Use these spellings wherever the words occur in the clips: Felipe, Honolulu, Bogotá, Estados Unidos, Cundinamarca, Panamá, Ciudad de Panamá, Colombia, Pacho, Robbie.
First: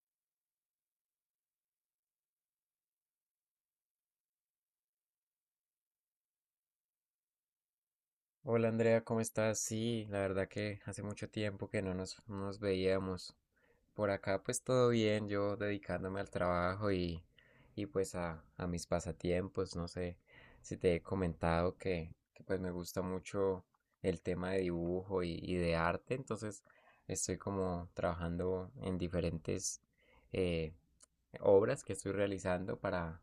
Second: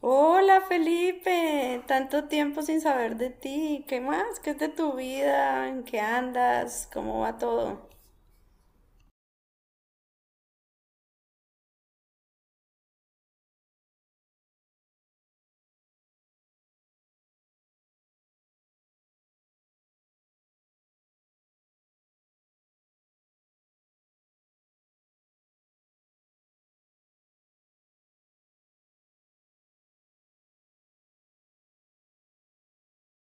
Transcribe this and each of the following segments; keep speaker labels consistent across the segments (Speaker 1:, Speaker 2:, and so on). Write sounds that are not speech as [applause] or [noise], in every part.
Speaker 1: Hola Felipe, tanto tiempo sin saber de ti. ¿Qué más? ¿Qué es de tu vida? ¿En qué andas? ¿Cómo va todo?
Speaker 2: Hola Andrea, ¿cómo estás? Sí, la verdad que hace mucho tiempo que no nos veíamos. Por acá pues todo bien, yo dedicándome al trabajo y pues a mis pasatiempos. No sé si te he comentado pues me gusta mucho el tema de dibujo y de arte, entonces estoy como trabajando en diferentes eh, obras que estoy realizando para,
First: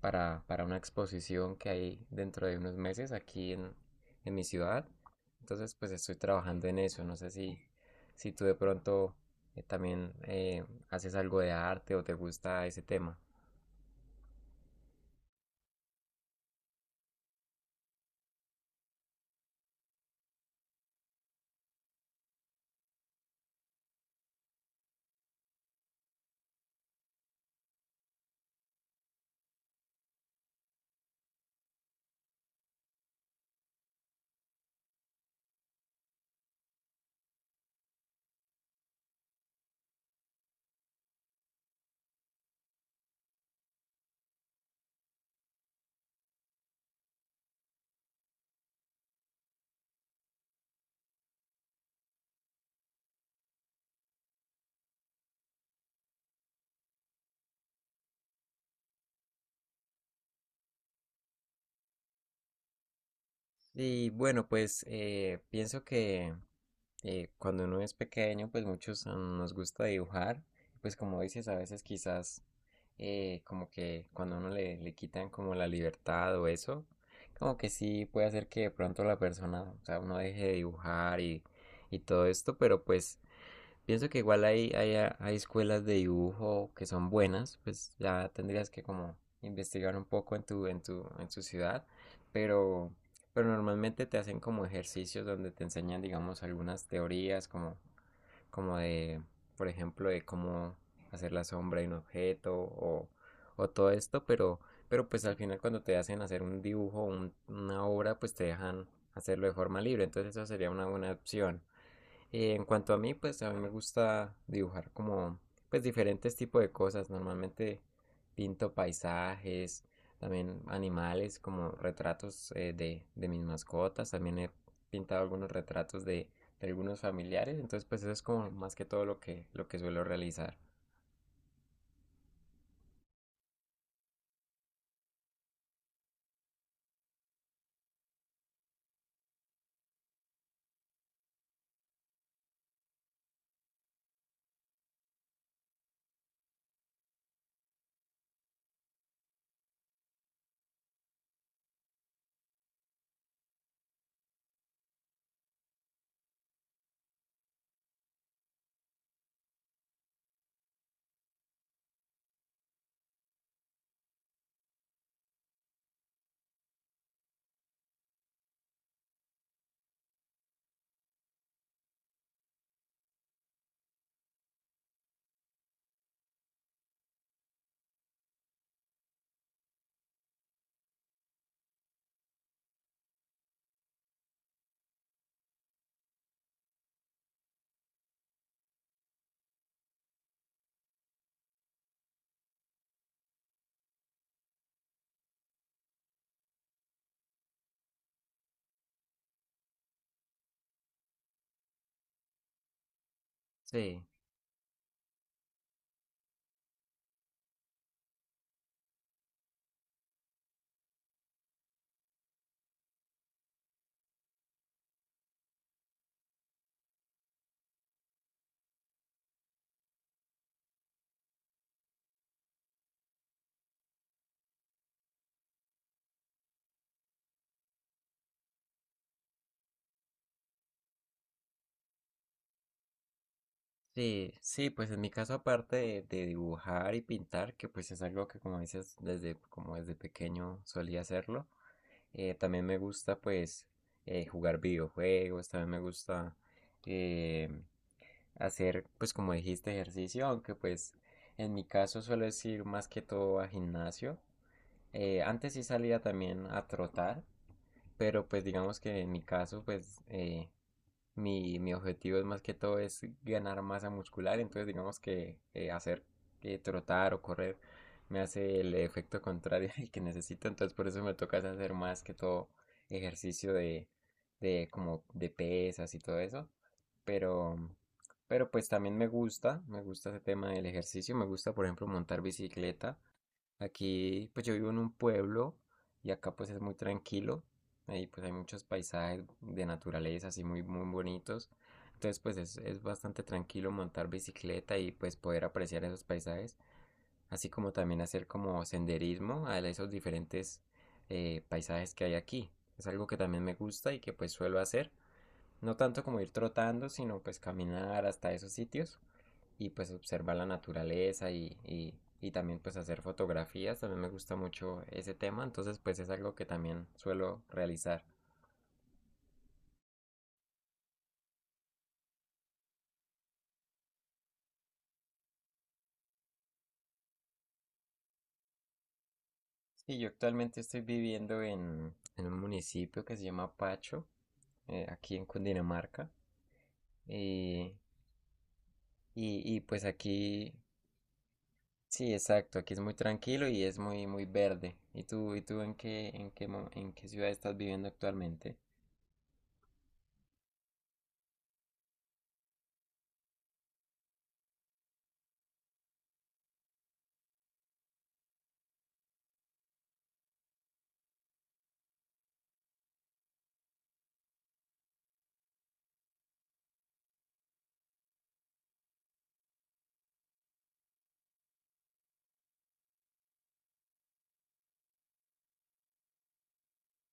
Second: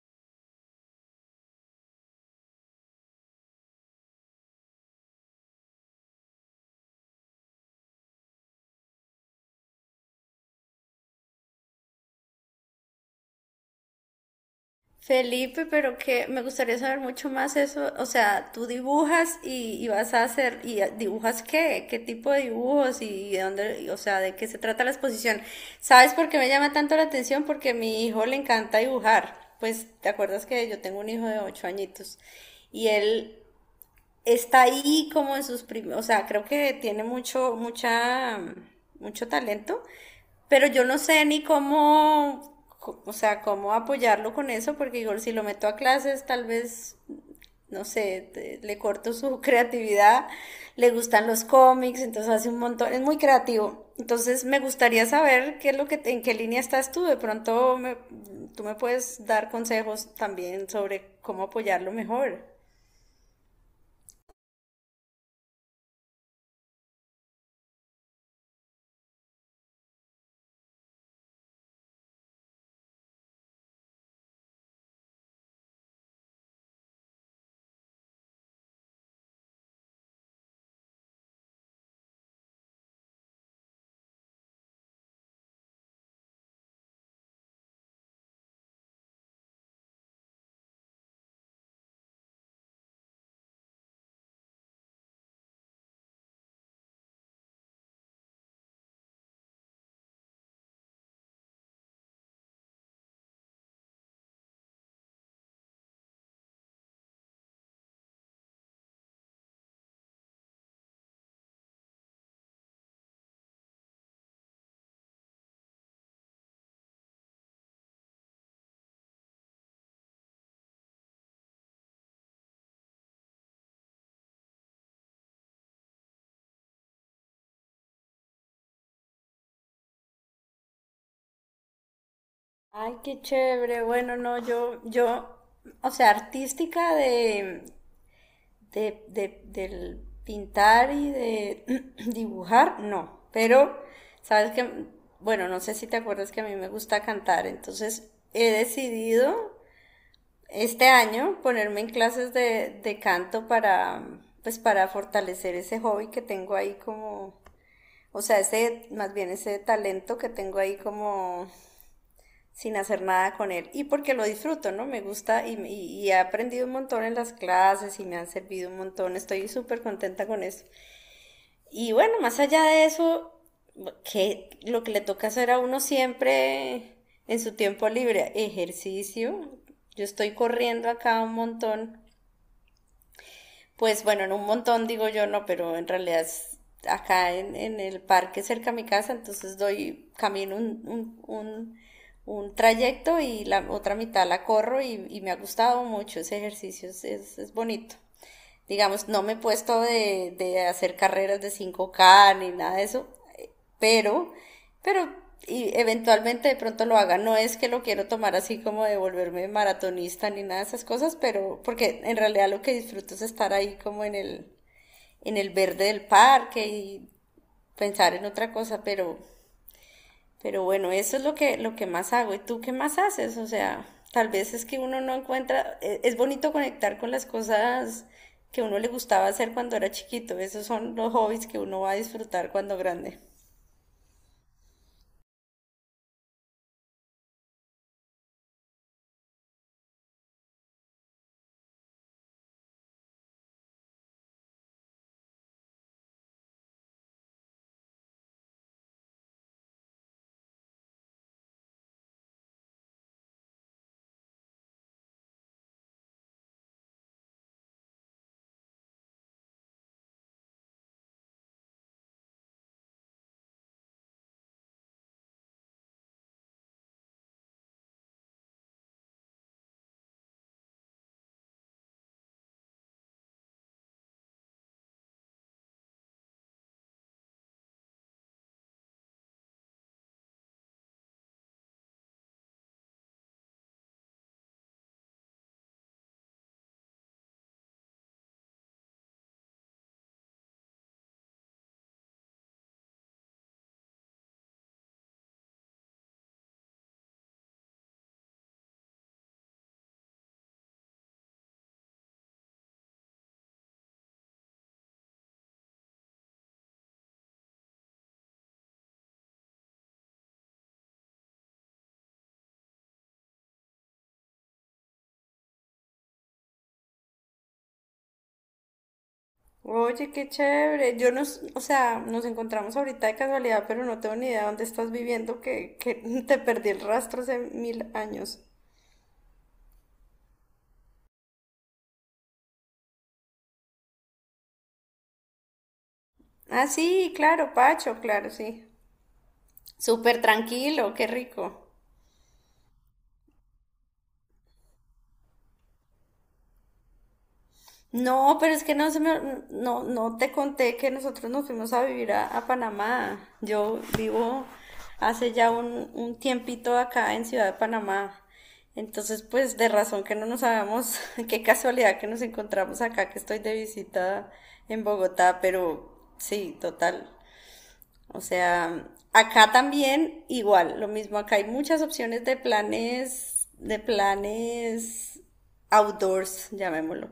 Speaker 2: para, para una exposición que hay dentro de unos meses aquí en mi ciudad. Entonces, pues estoy trabajando en eso. No sé si tú de pronto también haces algo de arte o te gusta ese tema.
Speaker 1: Felipe, pero que me gustaría saber mucho más eso. O sea, tú dibujas y vas a hacer, y dibujas qué, qué tipo de dibujos y de dónde, y, o sea, de qué se trata la exposición. ¿Sabes por qué me llama tanto la atención? Porque a mi hijo le encanta dibujar. Pues, ¿te acuerdas que yo tengo un hijo de 8 añitos? Y él está ahí como en sus primeros, o sea, creo que tiene mucho, mucha, mucho talento, pero yo no sé ni cómo, o sea, cómo apoyarlo con eso, porque igual si lo meto a clases, tal vez, no sé, le corto su [laughs] creatividad, le gustan los cómics, entonces hace un montón, es muy creativo. Entonces me gustaría saber qué es lo que, en qué línea estás tú, de pronto tú me puedes dar consejos también sobre cómo apoyarlo mejor.
Speaker 2: Y bueno, pues pienso que cuando uno es pequeño, pues muchos nos gusta dibujar. Pues como dices, a veces quizás como que cuando uno le quitan como la libertad o eso, como que sí puede hacer que de pronto la persona, o sea, uno deje de dibujar y todo esto, pero pues pienso que igual hay escuelas de dibujo que son buenas, pues ya tendrías que como investigar un poco en en tu ciudad, pero, pero normalmente te hacen como ejercicios donde te enseñan, digamos, algunas teorías como de, por ejemplo, de cómo hacer la sombra de un objeto o todo esto, pero pues al final cuando te hacen hacer un dibujo, una obra, pues te dejan hacerlo de forma libre, entonces eso sería una buena opción. Y en cuanto a mí, pues a mí me gusta dibujar como pues diferentes tipos de cosas. Normalmente pinto paisajes, también animales, como retratos de mis mascotas. También he pintado algunos retratos de algunos familiares. Entonces, pues eso es como más que todo lo que suelo realizar.
Speaker 1: Ay, qué chévere. Bueno, no, yo, o sea, artística de, del pintar y de [clears throat] dibujar, no. Pero, sabes que, bueno, no sé si te acuerdas que a mí me gusta cantar, entonces he decidido este año ponerme en clases de canto para, pues, para fortalecer ese hobby que tengo ahí como, o sea, ese, más bien ese talento que tengo ahí como sin hacer nada con él. Y porque lo disfruto, ¿no? Me gusta y he aprendido un montón en las clases y me han servido un montón. Estoy súper contenta con eso. Y bueno, más allá de eso, que lo que le toca hacer a uno siempre en su tiempo libre, ejercicio. Yo estoy corriendo acá un montón, pues bueno, en un montón digo yo no, pero en realidad es acá en el parque cerca a mi casa, entonces doy camino un trayecto y la otra mitad la corro y me ha gustado mucho ese ejercicio, es bonito. Digamos, no me he puesto de hacer carreras de 5K ni nada de eso,
Speaker 2: Sí,
Speaker 1: pero, pero y eventualmente de pronto lo haga. No es que lo quiero tomar así como de volverme maratonista ni nada de esas cosas, pero porque en realidad lo que disfruto es estar ahí como en el verde del parque y pensar en otra cosa, pero bueno, eso es lo que más hago. ¿Y tú qué más haces? O sea, tal vez es que uno no encuentra, es bonito conectar con las cosas que uno le gustaba hacer cuando era chiquito. Esos son los hobbies que uno va a disfrutar cuando grande.
Speaker 2: sí, sí, pues en mi caso, aparte de dibujar y pintar, que pues es algo que como dices, desde, como desde pequeño solía hacerlo. También me gusta pues jugar videojuegos, también me gusta eh, hacer pues como dijiste ejercicio, aunque pues en mi caso suelo ir más que todo a gimnasio. Antes sí salía también a trotar, pero pues digamos que en mi caso pues mi objetivo es más que todo es ganar masa muscular, entonces digamos que hacer trotar o correr me hace el efecto contrario [laughs] al que necesito, entonces por eso me toca hacer más que todo ejercicio de como de pesas y todo eso, pero, pero pues también me gusta ese tema del ejercicio, me gusta por ejemplo montar bicicleta. Aquí, pues yo vivo en un pueblo y acá pues es muy tranquilo. Ahí pues hay muchos paisajes de naturaleza así muy, muy bonitos. Entonces pues es bastante tranquilo montar bicicleta y pues poder apreciar esos paisajes. Así como también hacer como senderismo a esos diferentes paisajes que hay aquí. Es algo que también me gusta y que pues suelo hacer. No tanto como ir trotando, sino pues caminar hasta esos sitios y pues observar la naturaleza y también pues hacer fotografías, también me gusta mucho ese tema, entonces pues es algo que también suelo realizar.
Speaker 1: Oye, qué chévere. Yo nos, o sea, nos encontramos ahorita de casualidad, pero no tengo ni idea dónde estás viviendo, que [laughs] te perdí el rastro hace mil años.
Speaker 2: Sí, yo actualmente estoy viviendo en un municipio que se llama Pacho, aquí en Cundinamarca,
Speaker 1: Ah, sí, claro,
Speaker 2: y,
Speaker 1: Pacho, claro, sí.
Speaker 2: y pues
Speaker 1: Súper
Speaker 2: aquí,
Speaker 1: tranquilo, qué rico.
Speaker 2: sí, exacto, aquí es muy tranquilo y es muy, muy verde. ¿Y tú en qué, en qué ciudad estás viviendo
Speaker 1: No, pero
Speaker 2: actualmente?
Speaker 1: es que no se me, no, no te conté que nosotros nos fuimos a vivir a Panamá. Yo vivo hace ya un tiempito acá en Ciudad de Panamá. Entonces, pues de razón que no nos sabemos, [laughs] qué casualidad que nos encontramos acá, que estoy de visita en Bogotá, pero sí, total. O sea, acá también igual, lo mismo, acá hay muchas opciones de planes outdoors, llamémoslo,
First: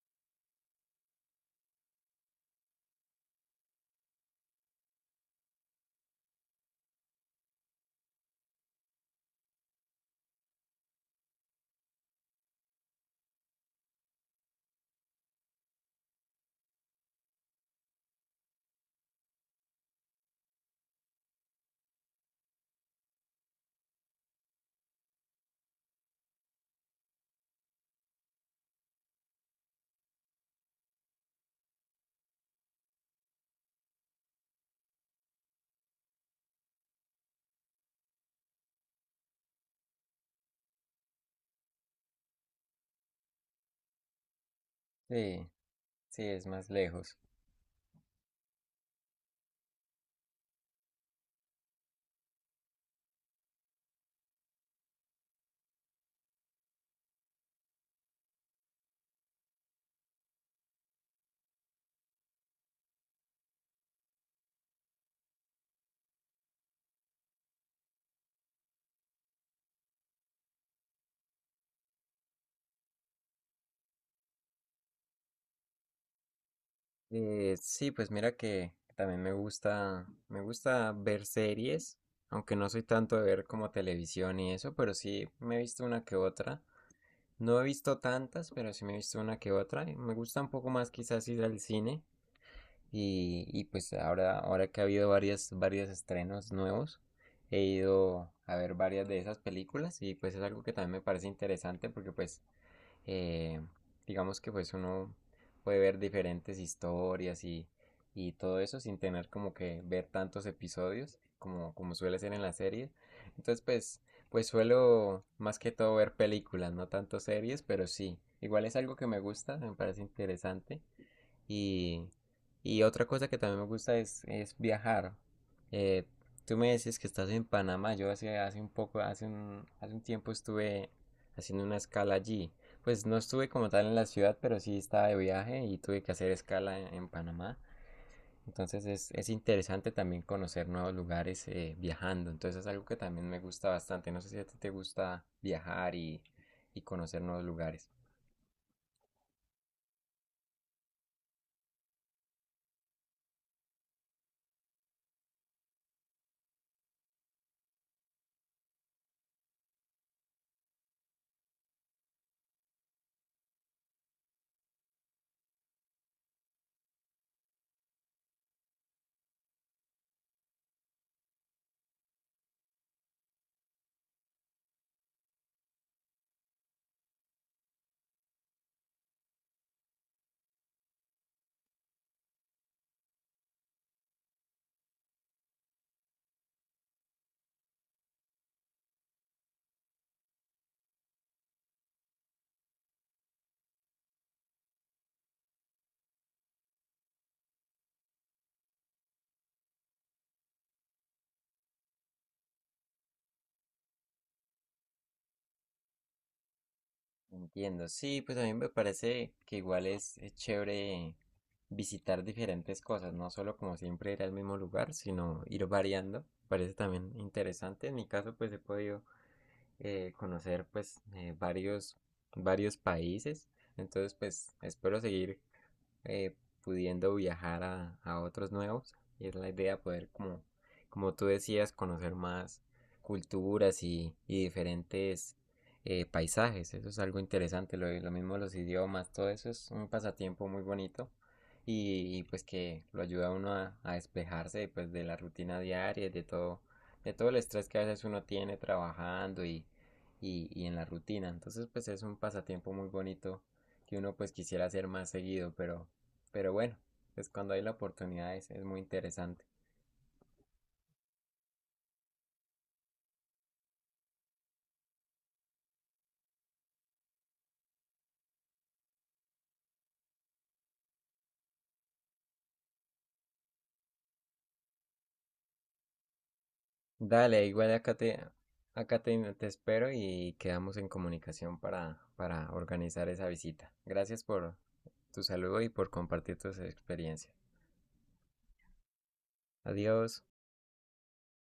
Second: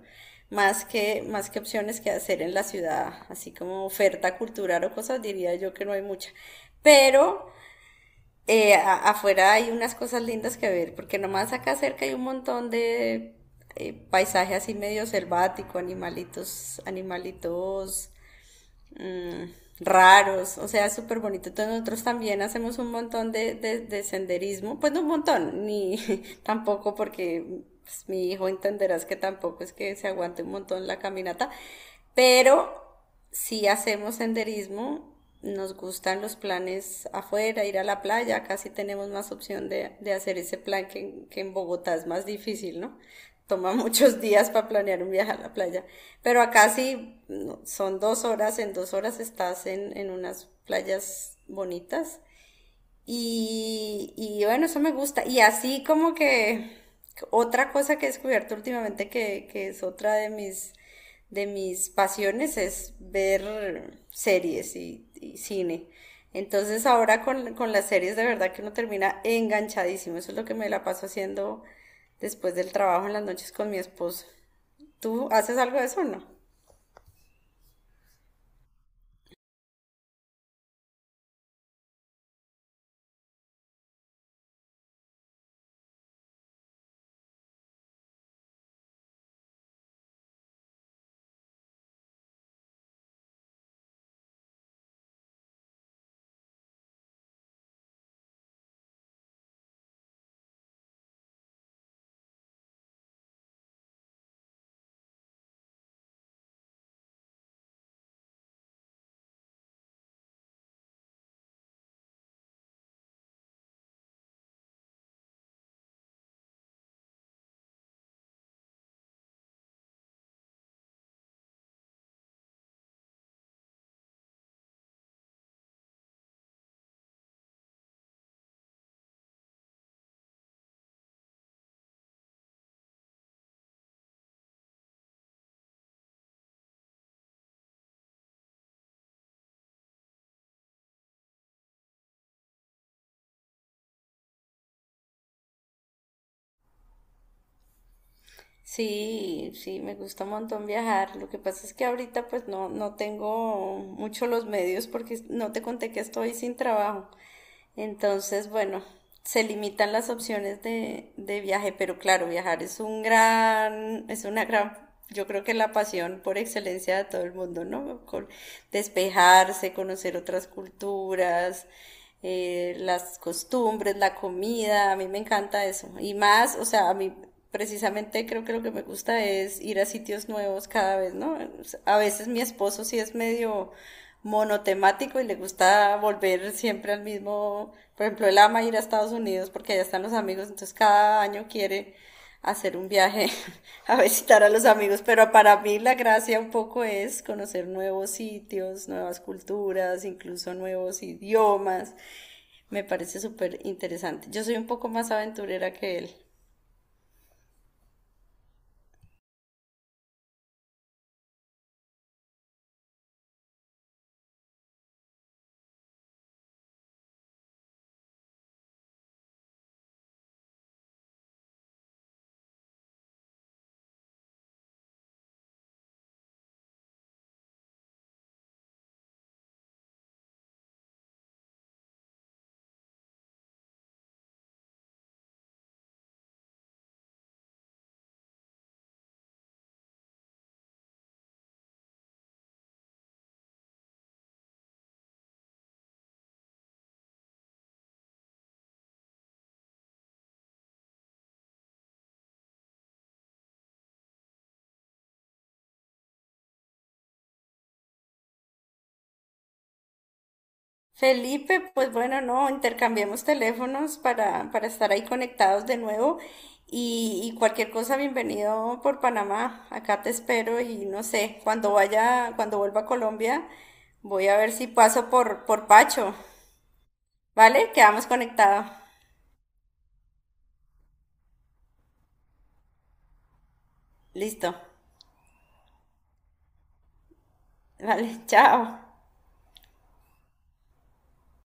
Speaker 1: más que opciones que hacer en la ciudad, así como oferta cultural o cosas, diría yo que no hay mucha. Pero afuera hay unas cosas lindas que ver, porque nomás acá cerca hay un montón de paisaje así medio selvático, animalitos, animalitos mm, raros, o sea, es súper bonito. Entonces nosotros también hacemos un montón de senderismo, pues no un montón, ni [laughs] tampoco porque pues, mi hijo entenderás que tampoco es que se aguante un montón la caminata, pero si hacemos senderismo, nos gustan los planes afuera, ir a la playa, casi tenemos más opción de hacer ese plan que, que en Bogotá es más difícil, ¿no? Toma muchos días para planear un viaje a
Speaker 2: Sí,
Speaker 1: la playa.
Speaker 2: sí,
Speaker 1: Pero
Speaker 2: es
Speaker 1: acá
Speaker 2: más lejos.
Speaker 1: sí no, son 2 horas, en 2 horas estás en unas playas bonitas y bueno, eso me gusta. Y así como que otra cosa que he descubierto últimamente que es otra de mis pasiones es ver series y cine. Entonces ahora con las series de verdad que uno termina enganchadísimo. Eso es lo que me la paso haciendo después del trabajo en las noches con mi esposo. ¿Tú haces algo de eso o no?
Speaker 2: Sí, pues mira que también me gusta ver series, aunque no soy tanto de ver como televisión y eso, pero sí me he visto una que otra. No he visto tantas, pero sí me he visto una que otra. Y Me gusta un poco más quizás ir al cine y pues ahora que ha habido varios estrenos nuevos, he ido a ver varias de esas películas y pues es algo que también me parece interesante porque pues eh, digamos que pues uno puede ver diferentes historias y todo eso sin tener como que ver tantos episodios como, como suele ser en la serie. Entonces pues, pues suelo más que todo ver películas, no tanto series, pero sí. Igual es algo que me gusta, me parece interesante y, y otra cosa que también me gusta es viajar. Eh, Tú me decías que estás en Panamá. Yo hace un poco, hace un tiempo estuve haciendo una escala allí. Pues no estuve como tal en la ciudad, pero sí estaba de viaje y tuve que hacer escala en Panamá. Entonces es interesante también conocer nuevos lugares viajando. Entonces es algo que también me gusta bastante. No sé si a ti te gusta viajar y conocer nuevos lugares.
Speaker 1: Sí, sí, me gusta un montón viajar. Lo que pasa es que ahorita pues no, no tengo mucho los medios porque no te conté que estoy sin trabajo. Entonces, bueno, se limitan las opciones de viaje, pero claro, viajar es un gran, es una gran, yo creo que la pasión por excelencia de todo el mundo, ¿no? Despejarse, conocer otras culturas, las costumbres, la comida, a mí me encanta eso. Y más, o sea, a mí precisamente creo que lo que me gusta es ir a sitios nuevos cada vez, ¿no? A veces mi esposo sí es medio monotemático y le gusta volver siempre al mismo, por ejemplo, él ama ir a Estados Unidos porque allá están los amigos, entonces cada año quiere hacer un viaje [laughs] a visitar a los amigos, pero para mí la gracia un poco es conocer nuevos sitios, nuevas culturas, incluso nuevos idiomas. Me parece súper interesante. Yo soy un poco más aventurera que él.
Speaker 2: Entiendo, sí, pues a mí me parece que igual es chévere visitar diferentes cosas, no solo como siempre ir al mismo lugar, sino ir variando, parece también interesante. En mi caso, pues he podido conocer pues varios países, entonces pues espero seguir eh, pudiendo viajar a otros nuevos. Y es la idea poder, como, como tú decías, conocer más culturas y diferentes paisajes. Eso es algo interesante. Lo mismo los idiomas, todo eso es un pasatiempo muy bonito. Y pues que lo ayuda a uno a despejarse pues, de la rutina diaria, de todo el estrés que a veces uno tiene trabajando y en la rutina. Entonces pues es un pasatiempo muy bonito que uno pues quisiera hacer más seguido, pero bueno, pues cuando hay la oportunidad es muy interesante.
Speaker 1: Felipe, pues bueno, no, intercambiemos teléfonos para estar ahí conectados de nuevo y cualquier cosa, bienvenido por Panamá. Acá te espero y no sé, cuando vaya, cuando vuelva a Colombia, voy a ver si paso por Pacho.
Speaker 2: Dale,
Speaker 1: ¿Vale?
Speaker 2: igual
Speaker 1: Quedamos conectados.
Speaker 2: acá te espero y quedamos en comunicación para organizar esa visita. Gracias
Speaker 1: Listo.
Speaker 2: por tu saludo y por compartir tus experiencias.
Speaker 1: Vale, [laughs] chao.
Speaker 2: Adiós.